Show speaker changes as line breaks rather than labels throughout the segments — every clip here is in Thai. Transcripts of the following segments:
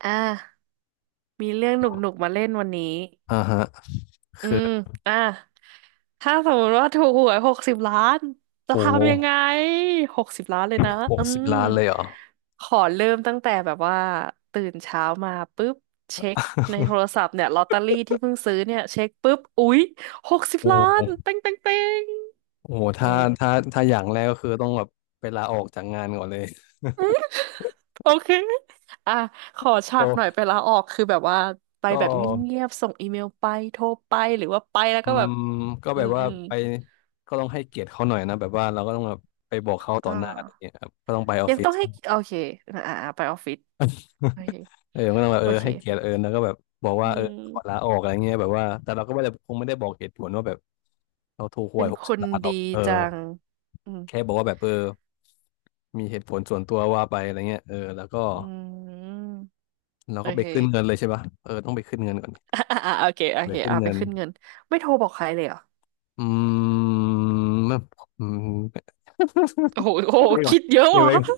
อ่ามีเรื่องหนุกๆมาเล่นวันนี้
อ่าฮะ
อืมอ่าถ้าสมมติว่าถูกหวยหกสิบล้านจะ
โอ้
ทำยังไงหกสิบล้านเลยนะ
ห
อื
กสิบ
ม
ล้านเลยเหรอ
ขอเริ่มตั้งแต่แบบว่าตื่นเช้ามาปุ๊บเช็คในโทรศัพท์เนี่ยลอตเตอรี่ที่เพิ่งซื้อเนี่ยเช็คปุ๊บอุ๊ยหกสิบ
โอ้
ล้านเป้งเป้งเป้ง
โห
อื
ถ้า
ม
ถ้าถ้าอย่างแรกก็คือต้องแบบไปลาออกจากงานก่อนเลย
โอเค อ่ะ ขอ ฉา
ก็
กหน่อยไปลาออก คือแบบว่าไป
ก็
แบบเงียบๆส่งอีเมลไป โทรไป หรือว่าไปแล้ว
อื
ก็แบบ
มก็
อื
แบบว่า
ม
ไปก็ต้องให้เกียรติเขาหน่อยนะแบบว่าเราก็ต้องแบบไปบอกเขาต่
อ่
อหน้าอะไร
า
เงี้ยครับก็ต้องไปออฟ
ยัง
ฟิศ
ต้องให้ โอเคไปออฟฟิศโอเค
เออก็ต้องแบบ
โอ
เออ
เค
ให้เกียรติเออแล้วก็แบบบอก
อื
ว่าเออขอลา
ม
ออกอะไรเงี้ยแบบว่าแต่เราก็ไม่ได้คงไม่ได้บอกเหตุผลว่าแบบเราถูกห
เป็
วย
น
ห
ค
กสิบ
น
ล้านหร
ดี
อกเออ
จัง อืม
แค่บอกว่าแบบเออมีเหตุผลส่วนตัวว่าไปอะไรเงี้ยเออแล้วก็
อืม
แล้ว
โอ
ก็ไป
เค
ขึ้นเงินเลยใช่ปะเออ ต้องไปขึ้นเงินก่อน
โอเคโอ
ไป
เค
ขึ้น
ไป
เงิน
ขึ้นเงินไม่โทรบอกใครเลยเหรอ
อืม ไม่อืม
โอ้โหโอ้
เก็บ
โห
ไว้ก่อน
คิดเยอะ
เก็บ
ว่ะ
ไว้ ก่อน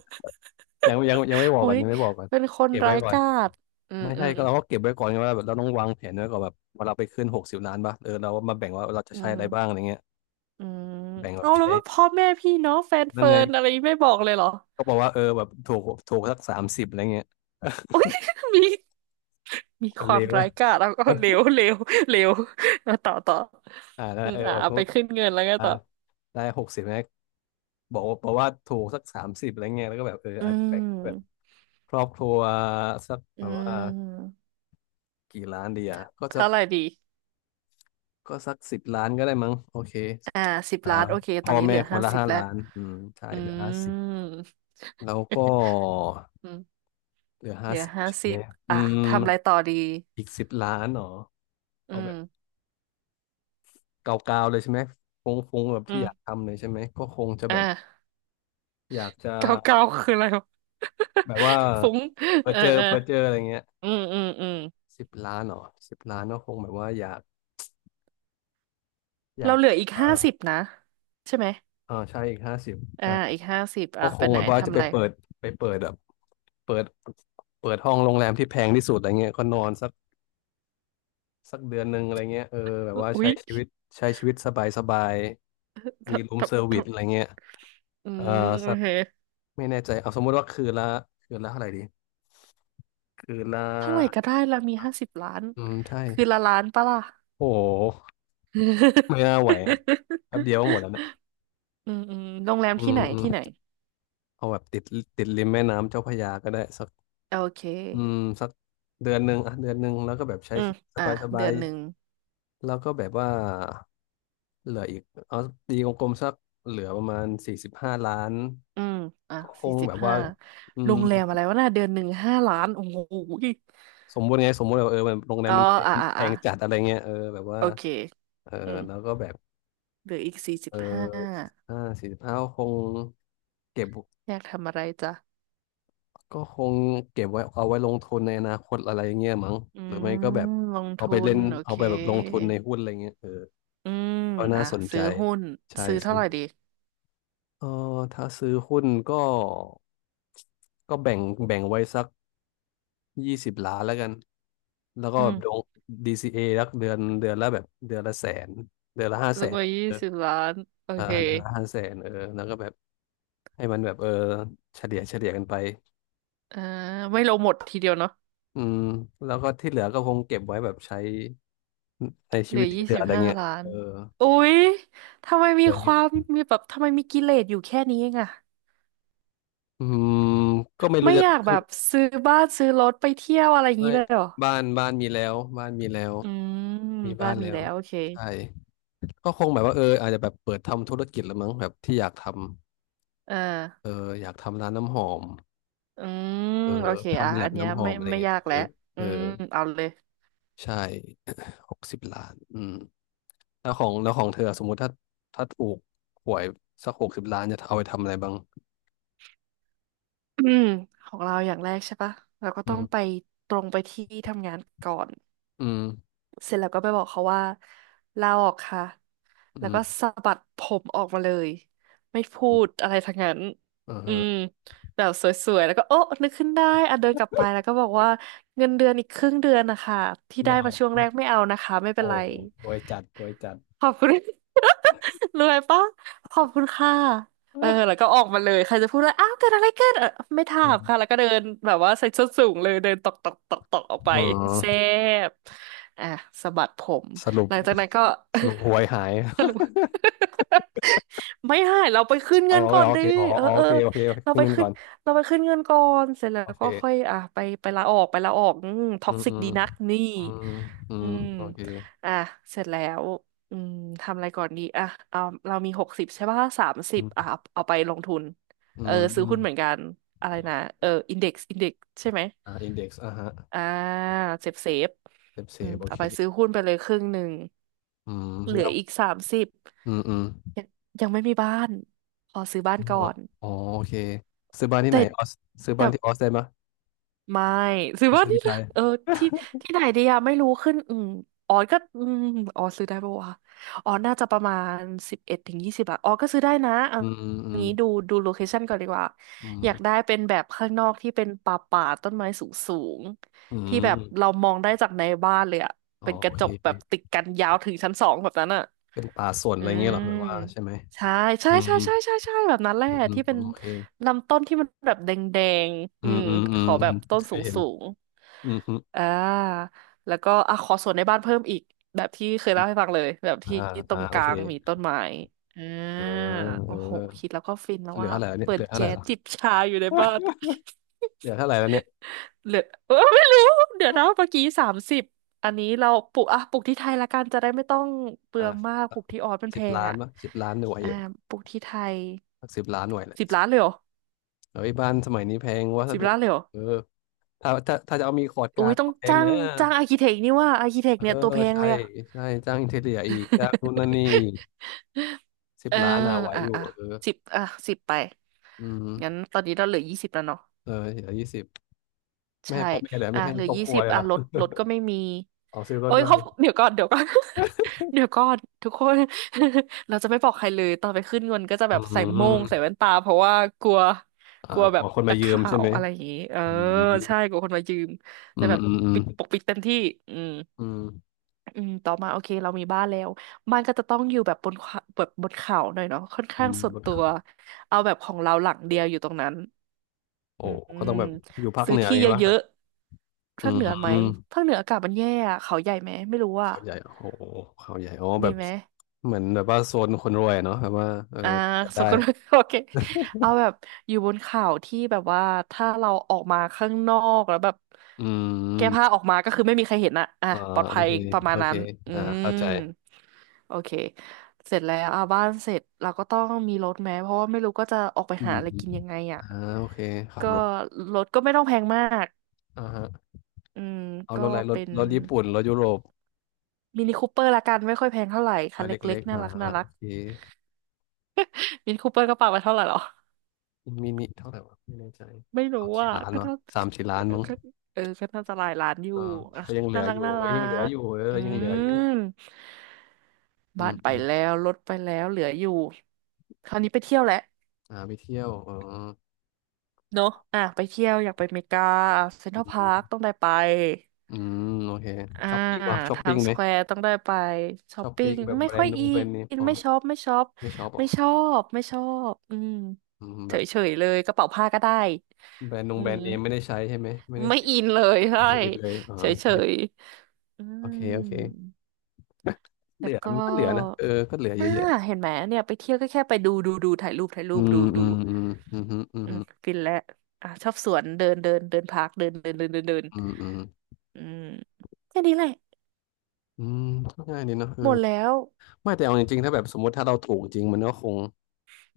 ยังไม่บอก
โอ้
ก่อน
ย
ยังไม่บอกก่อน
เป็นคน
เก็บ
ร้า
ไว้
ย
ก่อน
กาจอืม
ไม่
อื
ใช่
ม
ก็เราเก็บไว้ก่อนไงว่าแบบเราต้องวางแผนไว้ก่อนแบบว่าเราไปขึ้นหกสิบล้านป่ะเออเรามาแบ่งว่าเราจะ
อื
ใช้
ม
อะไรบ้างอะไรเงี้ย
อืม
แบ่งแบบ
เอาแล้ว
ใช้
ว่าพ่อแม่พี่น้องแฟน
นั่น
เฟิ
ไง
ร์นอะไรไม่บอกเลยเหรอ
ก็บอกว่าเออแบบถูกสักสามสิบอะไรเงี้ย
อุ๊ย มีมี
ค
ค
นเล
วาม
ว
ร้า
อะ
ยกาจแล้วก็เลว เลวเลวเอาต่อต่อ
อ่านั่น
อื
แหละ
ม
เออแบบ
เอา
พู
ไป
ด
ขึ้นเงินแล้วไง
อ่า
ต่อ
ได้หกสิบนะบอกว่าถูกสักสามสิบอะไรเงี้ยแล้วก็แบบเออ
อื
อาจจะแบ่ง
ม
ครอบครัวสัก
อื
แบบว่า
ม
กี่ล้านดีอ่ะก็สัก
เท่าไหร่ดี
สิบล้านก็ได้มั้งโอเค
อ่าสิบ
อ่า
ล้านโอเคตอ
พ่อ
นนี้เห
แม่
ลือ
คน
ห้า
ละ
สิบ
ห้า
แล้ว
ล้านอืมใช่
อื
เหลือห้าสิบ
ม
แล้วก็
อืม
เหลือ
เห
ห้า
ลือ
สิบ
ห้า
ใช่
สิ
ไหม
บ
อื
อ่ะ
ม
ทำอะไรต่อดี
อีกสิบล้านเหรอ
อื
เอาแบ
ม
บเกาๆเลยใช่ไหมฟงฟงแบบ
อื
ที่อยาก
ม
ทำเลยใช่ไหมก็คงจะแบ
อ่า
บอยากจะ
เก้าเก้าคืออะไรวะ
แบบว่า
ฟุ้งเออเออ
เผื่อเจออะไรเงี้ย
อืมอืมอืม
สิบล้านเหรอสิบล้านก็คงแบบว่าอยากอ
เรา
ยาก
เหลืออีก
เออ
50นะใช่ไหม
เออใช่อีกห้าสิบ
อ่า
ใช่
อีกห้าสิบ
ก็
อ่ะ
ค
ไป
ง
ไหน
แบบว่าจะ
ทำอะ
ไป
ไร
เปิดไปเปิดแบบเปิดเปิดห้องโรงแรมที่แพงที่สุดอะไรเงี้ยก็นอนสักเดือนหนึ่งอะไรเงี้ยเออแบบว่า
อุ๊ย
ใช้ชีวิตสบายสบายมี
ทำ
รูม
ท
เซอร์
ำท
วิสอะไรเงี้ย
ำอื
เออ
มโอ
สัก
เค
ไม่แน่ใจเอาสมมุติว่าคืนละเท่าไหร่ดีคืนละ
เท่าไหร่ก็ได้เรามี50 ล้าน
อืมใช่
คือละล้านปะล่ะ
โอ้โห
อ
ไม่
ื
น่าไหวอะแป๊บเดียวก็หมดแล้วนะ
มอืมโรงแรม
อื
ที่
ม
ไหน
อืม
ที่ไหน
เอาแบบติดริมแม่น้ำเจ้าพระยาก็ได้สัก
โอเค
อืมสักเดือนหนึ่งแล้วก็แบบใช้
อืม
ชีวิตส
อ่ะ
บายสบา
เดือ
ย
นหนึ่ง
แล้วก็แบบว่าเหลืออีกเอาตีกลมๆสักเหลือประมาณสี่สิบห้าล้าน
อืมอ่ะ
ก็ค
สี่
ง
สิ
แบ
บ
บว่า
ห้า
อื
โร
ม
งแรมอะไรวะน่ะเดือนหนึ่งห้าล้านโอ้โหย
สมมุติไงสมมติแบบเออมันโรงแรม
อ๋อ
มันแพง
อ่ะอ่ะ
แพ
อ่ะ
งจัดอะไรเงี้ยเออแบบว่า
โอเค
เออ
อืม
แล้วก็แบบ
เหลืออีกสี่สิ
เอ
บ
อ
ห้า
ห้าสี่สิบห้าคงเก็บ
อยากทำอะไรจ๊ะ
ก็คงเก็บไว้เอาไว้ลงทุนในอนาคตอะไรเงี้ยมั้ง
อื
หรือ
ม
ไม่ก็แบบ
ลง
เอา
ทุ
ไปเล่
น
น
โอ
เอา
เค
ไปแบบลงทุนในหุ้นอะไรเงี้ยเออ
อืม
ก็น่า
อ่ะ
สนใจ
ซื้อหุ้น
ใช่
ซื้อเท่า
ซื้
ไหร่
อ
ดี
เออถ้าซื้อหุ้นก็ก็แบ่งไว้สักยี่สิบล้านแล้วกันแล้วก็
อื
ล
ม
งดีซีเอรักเดือนละแสนเดือนละห้า
ซื้
แส
อ
น
มายี่
เออ
สิบล้านโอ
เออ
เค
เดือนละห้าแสนเออแล้วก็แบบให้มันแบบเออเฉลี่ยกันไป
อ่าไม่ลงหมดทีเดียวเนาะ
อืมแล้วก็ที่เหลือก็คงเก็บไว้แบบใช้ใช้
เห
ชี
ลื
วิ
อ
ตที่
ยี่
เหลื
สิ
อ
บ
อะไร
ห้า
เงี้ย
ล้า
เอ
น
อ
อุ๊ยทำไม
เห
มี
ลือ
ค
นิด
วามมีแบบทำไมมีกิเลสอยู่แค่นี้เองอะ
อืมก็ไม่รู้
ไม่
จะ
อยากแบ
คือ
บซื้อบ้านซื้อรถไปเที่ยวอะไรอย่างนี้
ไม่
เลยเหรอ
บ้านมีแล้วบ้านมีแล้ว
อืม
มี
บ้า
บ้า
น
น
มี
แล้ว
แล้วโอเค
ใช่ ก็คงแบบว่าเอออาจจะแบบเปิดทำธุรกิจละมั้งแบบที่อยากทำ
อ่า
เอออยากทำร้านน้ำหอม
อืม
เออ
โอเคอ่ะ
ทำแล
อั
บ
นเนี้ย
น้ำหอมอะไร
ไม่
เงี้ย
ยาก
เอ
แล้ว
อเอ
อื
อ
มเอาเลย
ใช่ หกสิบล้านอืมแล้วของเธอสมมุติถ้าถ้าถูกหวยสักหกสิบล้านจะเอาไปทำอะไรบ้าง
อืมของเราอย่างแรกใช่ปะเราก็
อื
ต้องไป
ม
ตรงไปที่ทำงานก่อน
อืม
เสร็จแล้วก็ไปบอกเขาว่าลาออกค่ะแล้ว
อื
ก็
ม
สะบัดผมออกมาเลยไม่พู
อืม
ดอะไรทั้งนั้น
อ่า
อืม
ฮะ
แบบสวยๆแล้วก็โอ๊ะนึกขึ้นได้อ่ะเดินกลับไปแล้วก็บอกว่าเงินเดือนอีกครึ่งเดือนนะคะที่
ไม่
ได้
เอา
มาช่วงแร
ไม่
กไม่เอานะคะไม่เป็
โอ้
นไร
รวยจัดรวยจัด
ขอบคุณ รวยปะขอบคุณค่ะเออ แล้วก็ออกมาเลย ใครจะพูดว่าอ้าวเกิดอะไรขึ้นเออไม่ถา
อื
มค่ะ แล้ว
ม
ก็เดินแบบว่าใส่ส้นสูงเลยเดินตอกตอกตอกตอกออกไป
อ๋อ
แซ่บอ่ะสะบัดผม
สรุป
หลังจากนั้นก็
สรุปหวยหาย
สรุป ไม่หาย เราไปขึ้น
เอา
เงินก่อน
เอาโอ
ดิ
เคอ๋อ
เออ
อ๋อ
เอ
โอ
อ
เคโอเคโอเค
เรา
ครึ่
ไป
งหนึง
ขึ้
ก่
น
อน
เราไปขึ้นเงินก่อนเสร็จแล้
โอ
วก็ค่อย
เค
อ่ะไปลาออกอืมท็
อื
อก
ม
ซิ
อื
ก
ม
ดีนักนี่
อืมอื
อื
ม
ม
โอเค
อ่ะเสร็จแล้ว อืมทำอะไรก่อนดีอ่ะเอาเรามีหกสิบใช่ป่ะสามสิ
อื
บอ่ะ
ม
เอาไปลงทุน
อื
เออซื้อหุ้นเหมือน
ม
กันอะไรนะเอออินเด็กซ์ใช่ไหม
อ่าอินเด็กซ์อ่ะฮะ
อ่าเซฟเซฟ
เซฟเซ
อืม
ฟโอ
เอา
เค
ไปซื้อหุ้นไปเลยครึ่งหนึ่ง
อืม
เหลื
แล้
อ
ว
อีกสามสิบ
อืมอืม
ยังยังไม่มีบ้านขอซื้อบ้านก่อ
เนาะ
น
อ๋อโอเคซื้อบ้านที่
แต่
ไหนออสซื้อ
แต่
บ้านที่ออสได้ไหมย
ไม่ซื้อ
ต้อง
ว่า
ซื้อ
นี่
ที่ไท
นะ
ย
เออที่ที่ไหนดีอะไม่รู้ขึ้นอืมอ๋อก็อืมอ๋อซื้อได้ปะวะอ๋อน่าจะประมาณ11ถึงยี่สิบอทอ๋อก็ซื้อได้นะเอา
อืมอืมอืม
งี้ดูโลเคชั่นก่อนดีกว่าอยากได้เป็นแบบข้างนอกที่เป็นป่าป่าต้นไม้สูงสูง
อื
ที่แบบเรา
ม
มองได้จากในบ้านเลยอะ
อ๋อ
เป็นก
โอ
ระจ
เค
กแบบติดกันยาวถึงชั้นสองแบบนั้นอะ
เป็นป่าสน
อื
อะไรเงี้ย
ม
เหรอแบบว่าใช่ไหม
ใช่ใช่
อื
ใช่
ม
ใช่ใช่ใช่แบบนั้นแหละ
อืมอืม
ที่เป็น
โอเค
ลำต้นที่มันแบบแดงๆ
อื
อื
ม
ม
อืมอื
ข
ม
อ
อื
แบ
ม
บต้น
เค
ส
ยเห็น
ูง
อืมอืม
ๆอ่าแล้วก็อ่ะขอสวนในบ้านเพิ่มอีกแบบที่เคย
อม
เล่าให้ฟังเลยแบบที่
อ่า
ตร
อ่า
งก
โอ
ลา
เค
งมีต้นไม้อ่า
อ่าเอ
โอ้โหคิ
อ
ดแล้วก็ฟินแล้ว
เหลือ
ว่า
เท่าไหร่แล้วเนี่ย
เปิ
เห
ด
ลือเท่าไห
แจ๊
ร่
ส
ละ
จิบชาอยู่ในบ้าน
เหลือเท่าไหร่แล้วเนี่ย
เหลือเออไม่รู้เดี๋ยวนะเมื่อกี้สามสิบอันนี้เราปลูกอ่ะปลูกที่ไทยละกันจะได้ไม่ต้องเปลืองมา
อ่า
กปลูกที่ออสมันแพ
สิบ
ง
ล้าน
อ่ะ
ป่ะสิบล้านหน่วย
อ่า
เยอะ
ปลูกที่ไทย
สิบล้านหน่วยเลย
สิบล้านเลยเหรอ
เฮ้ยบ้านสมัยนี้แพงวัส
สิบ
ดุ
ล้านเลยเหรอ
เออถ้าจะเอามีคอร์ด
อุ้
กา
ย
ร์ด
ต้อง
ก็แพง
จ้าง
นะ
จ้างอาร์คิเทคนี่ว่าอาร์คิเทค
เออ
เนี่ยตัวแพง
ใช่
เลยอะ
ใช่จ้างอินเทเรียอีกจ้างนู่นนั่นนี่อีก สิบ
เออ
ล้านอ่ะไหว
อ่ะ
อยู่
อ่ะ
เออ
สิบอ่ะสิบไป
อืม
งั้นตอนนี้เราเหลือยี่สิบแล้วเนาะ
เออเหลือ20ไม่
ใช่
ให้พ่อแม่เหลือ
อ่ะ
ไม่ให้
เหลือ
ครอบ
ยี่
ครัว
สิบ
เลยเห
อ่ะ
รอ
รถร ถก็ไม่มี
เอาซื้อรถ
โอ้ย
ด้ว
เขา
ย
เดี๋ยวก่อน เดี๋ยวก่อนทุกคน เราจะไม่บอกใครเลยตอนไปขึ้นเงินก็จะ
อื
แบบใส่โม่งใส่
ม
แว่นตาเพราะว่ากลัว
อ่า
กลัว
ข
แบ
อ
บ
คนมา
นัก
ยืม
ข่า
ใช่
ว
ไหม
อะไรอย่างงี้เออ
อืม
ใช่กลัวคนมายืม
อื
จะ
ม
แบบ
อืมอืม
ปิดปกปิดเต็มที่อืม
อืม
อืม ต่อมาโอเคเรามีบ้านแล้วบ้านก็จะต้องอยู่แบบบนเขาแบบบนเขาหน่อยเนาะค่อน
อื
ข้าง
ม
ส่ว
บ
น
น
ตัว
เขา
เอาแบบของเราหลังเดียวอยู่ตรงนั้น
โอ้
อื
เขาต้
ม
องแบบอยู่ภาค
ซื้
เห
อ
นืออ
ที่
ย่าง
เย
งี้ป่ะแบบ
อะๆ
อื
ภาคเหนือไหม
ม
ภาคเหนืออากาศมันแย่อะเขาใหญ่ไหม ไม่รู้อ่ะ
เขาใหญ่โอ้โหเขาใหญ่อ๋อแบ
ดี
บ
ไหม
เหมือนแบบว่าโซนคนรวยเนาะแบบว่าเออ
อ่า
จะ
ส
ได้
กุล โอเคเอาแบบอยู่บนเขาที่แบบว่าถ้าเราออกมาข้างนอกแล้วแบบ
อื
แก้ผ้าอ
ม
อกมาก็คือไม่มีใครเห็นอะอ่ะ
อ่า
ปลอด
โอ
ภัย
เค
ประมา
โอ
ณ
เค
นั้นอื
อ่า
ม
เข้าใจ
โอเคเสร็จแล้วอ่ะบ้านเสร็จเราก็ต้องมีรถแม้เพราะว่าไม่รู้ก็จะออกไป
อื
หา
ม
อะไรกินยังไงอ่ะ
อ่าโอเคขับ
ก็
รถ
รถก็ไม่ต้องแพงมาก
อ่าฮะ
อืม
เอาร
ก็
ถอะไรรถ
เป็น
รถญี่ปุ่นรถยุโรป
มินิคูเปอร์ละกันไม่ค่อยแพงเท่าไหร่
ร
คัน
ถเ
เล็
ล็
ก
ก
ๆ
ๆ
น่ารักน่า
อ่า
รั
โอ
ก
เค
มินิคูเปอร์กระเป๋าไปเท่าไหร่หรอ
มินิเท่าไหร่วะไม่แน่ใจ
ไม่รู้
สามสี่
อ่ะ
ล้าน
ก็
วะ
น่า
สามสี่ล้านมั้ง
ก็เออก็น่าจะหลายล้านอยู่
เออ
อ่ะ
ก็ยังเหลื
น่า
อ
รั
อ
ก
ยู่
น่า
เอ้ย
รั
ยังเหลือ
ก
อยู่เอ
อื
อยังเหลืออยู่
ม
อื
บ้า
ม
นไป
อม
แล้วรถไปแล้วเหลืออยู่คราวนี้ไปเที่ยวแหละ
อ่าไปเที่ยวอ๋อ
เนอะอ่ะไปเที่ยวอยากไปอเมริกาเซ็นท
อื
รัลพาร์คต้อง
ม
ได้ไป
อืมโอเค
อ่า
ช้อปปิ้งวะช้อ
ไท
ปปิ้ง
ม์ส
ไหม
แควร์ต้องได้ไปช้
ช
อป
อบ
ปิ้
ปิ๊
ง
กแบบ
ไม่
แบร
ค่
น
อย
ด์นง
อิ
แบรนด์เนม
น
อ๋อ
ไม่
ไม่
ชอบไม่ชอบ
ไม่ชอบเหรอ
ไม่ชอบไม่ชอบอืม
อืม
เฉ
แบบ
ยๆเลยกระเป๋าผ้าก็ได้
แบรนด์นง
อื
แบรน
ม
ด์เนมไม่ได้ใช้ใช่ไหมไม่ได้
ไม่
ติด
อินเลยใช่
ไม่อิดเลยอ๋อโอเค
เฉย อื
โอเคโอเค
ม
เห
แล้
ลื
ว
อ
ก็
มันก็เหลือนะเออก็เหลือเย
อ่า
อะแยะ
เห็นไหมเนี่ยไปเที่ยวก็แค่ไปดูดูดูถ่ายรูปถ่ายรู
อื
ปดู
มอื
ดู
มอืมอืมอืมอื
อืม
ม
ฟินแล้วอ่ะชอบสวนเดินเดินเดินพาร์คเดินเดินเดินเดินเดิน
อืม
อืมแค่นี้แหละ
อืมก็ง่ายดีเนาะเออ
หมดแล้ว
ไม่แต่เอาจริงๆถ้าแบบสมมติถ้าเราถูกจริงมันก็คง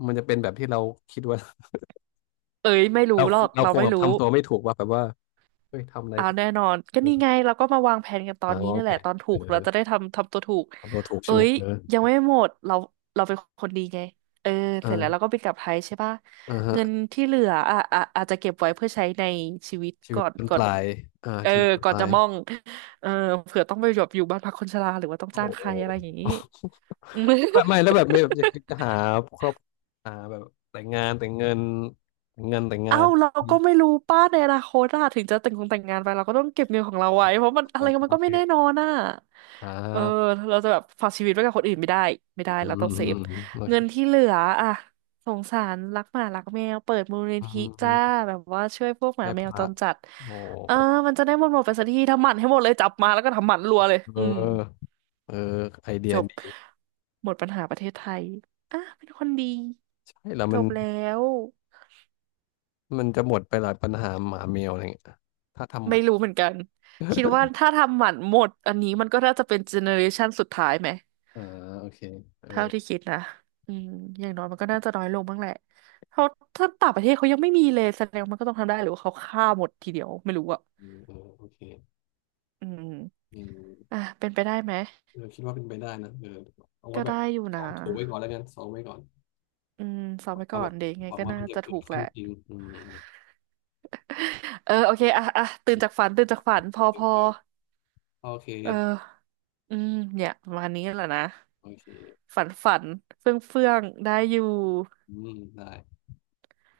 มันจะเป็นแบบที่เราคิดว่า
เอ้ยไม่ รู้
เรา
หรอก
เรา
เรา
คง
ไม่
แบบ
รู้
ทำตัวไม่ถูกว่าแบบว่าเฮ้ยทำอะไร
อ่า
ก็
แน่นอนก็
เออ
นี่ไงเราก็มาวางแผนกันตอ
หา
นนี้
วาง
นี่
แผ
แหละ
น
ตอนถู
เออ
กเราจะได้ทำทำตัวถูก
ทำตัวถูกใช่
เอ้
ไหม
ย
เออ
ยังไม่หมดเราเราเป็นคนดีไงเออเสร็จแล้วเราก็
อ่า
บินกลับไทยใช่ปะ
อ่า
เงิน
ฮะ
ที่เหลืออ่ะอ่ะอาจจะเก็บไว้เพื่อใช้ในชีวิต
ชีวิ
ก่
ต
อน
เป็น
ก่
ป
อน
ลายอ่า
เออ
ชีวิตเป็น
ก่อ
ป
น
ลา
จะ
ย
มองเออเผื่อต้องไปหยบอยู่บ้านพักคนชราหรือว่าต้อง
โอ้
จ้างใค
โห
รอะไรอย่างนี้ อืม
แบบไม่แล้วแบบไม่แบบจะคิดจะหาครอบหาแบบแต่งงานแต่งเงินแต่งเงินแต่งงา
เอ้า
น
เรา
นี่
ก็ไม่รู้ป้าในอนาคตอะถึงจะแต่งคงแต่งงานไปเราก็ต้องเก็บเงินของเราไว้เพราะมันอะ
อ่า
ไรมั
โอ
นก็
เค
ไม่แน่นอนอะ
อ่
เออ
า
เราจะแบบฝากชีวิตไว้กับคนอื่นไม่ได้ไม่ได้
อื
เรา
ม
ต้อง
อื
เซ
ม
ฟ
อืมโอเค
เงินที่เหลืออะสงสารรักหมารักแมวเปิดมูลนิ
อื
ธิ
มอื
จ้า
ม
แบบว่าช่วยพวกหมา
แม่
แม
พ
วจ
ระ
รจัด
โอ้
เออมันจะได้หมดหมดไปสักทีทำหมันให้หมดเลยจับมาแล้วก็ทำหมันรัวเลย
เออ
อืม
เออไอเดี
จ
ย
บ
ดี
หมดปัญหาประเทศไทยอ่ะเป็นคนดี
ใช่แล้ว
จ
มัน
บแล้ว
มันจะหมดไปหลายปัญหาหมาแมวอะไรเงี้ยถ้าทำมั
ไม่
น
รู้เหมือนกันคิดว่าถ้าทำหมันหมดอันนี้มันก็น่าจะเป็นเจเนอเรชันสุดท้ายไหม
อ่าโอเคเออ
เท่าที่คิดนะอืมอย่างน้อยมันก็น่าจะน้อยลงบ้างแหละเขาถ้าต่างประเทศเขายังไม่มีเลยแสดงว่ามันก็ต้องทำได้หรือว่าเขาฆ่าหมดทีเดียวไม่รู้อะ
อืมอืมโอเค
อืม
อื
อ่ะ
ม
เป็นไปได้ไหม
เออคิดว่าเป็นไปได้นะเออเอาไว้
ก็
แบ
ได้
บ
อยู่
ซ้อ
นะ
มถูไว้ก่อนแล้วกันซ้อมไว้ก่อน
อืมซ้อมไป
หวัง
ก่
ว่า
อ
แบ
น
บ
เดี๋ยวยังไง
หวัง
ก็
ว่า
น่า
มันจะ
จะ
เกิ
ถู
ด
กแห
ขึ้
ละ
นจริงอืม
เออโอเคอ่ะอ่ะตื่
อื
น
ม
จากฝันตื่นจากฝั
ตื่
นพอพ
น
อ
ตื่นโอเค
เอออืมเนี่ยประมาณนี้แหละนะ
โอเค
ฝันฝันเฟื่องเฟื่องได้อยู่
อืมได้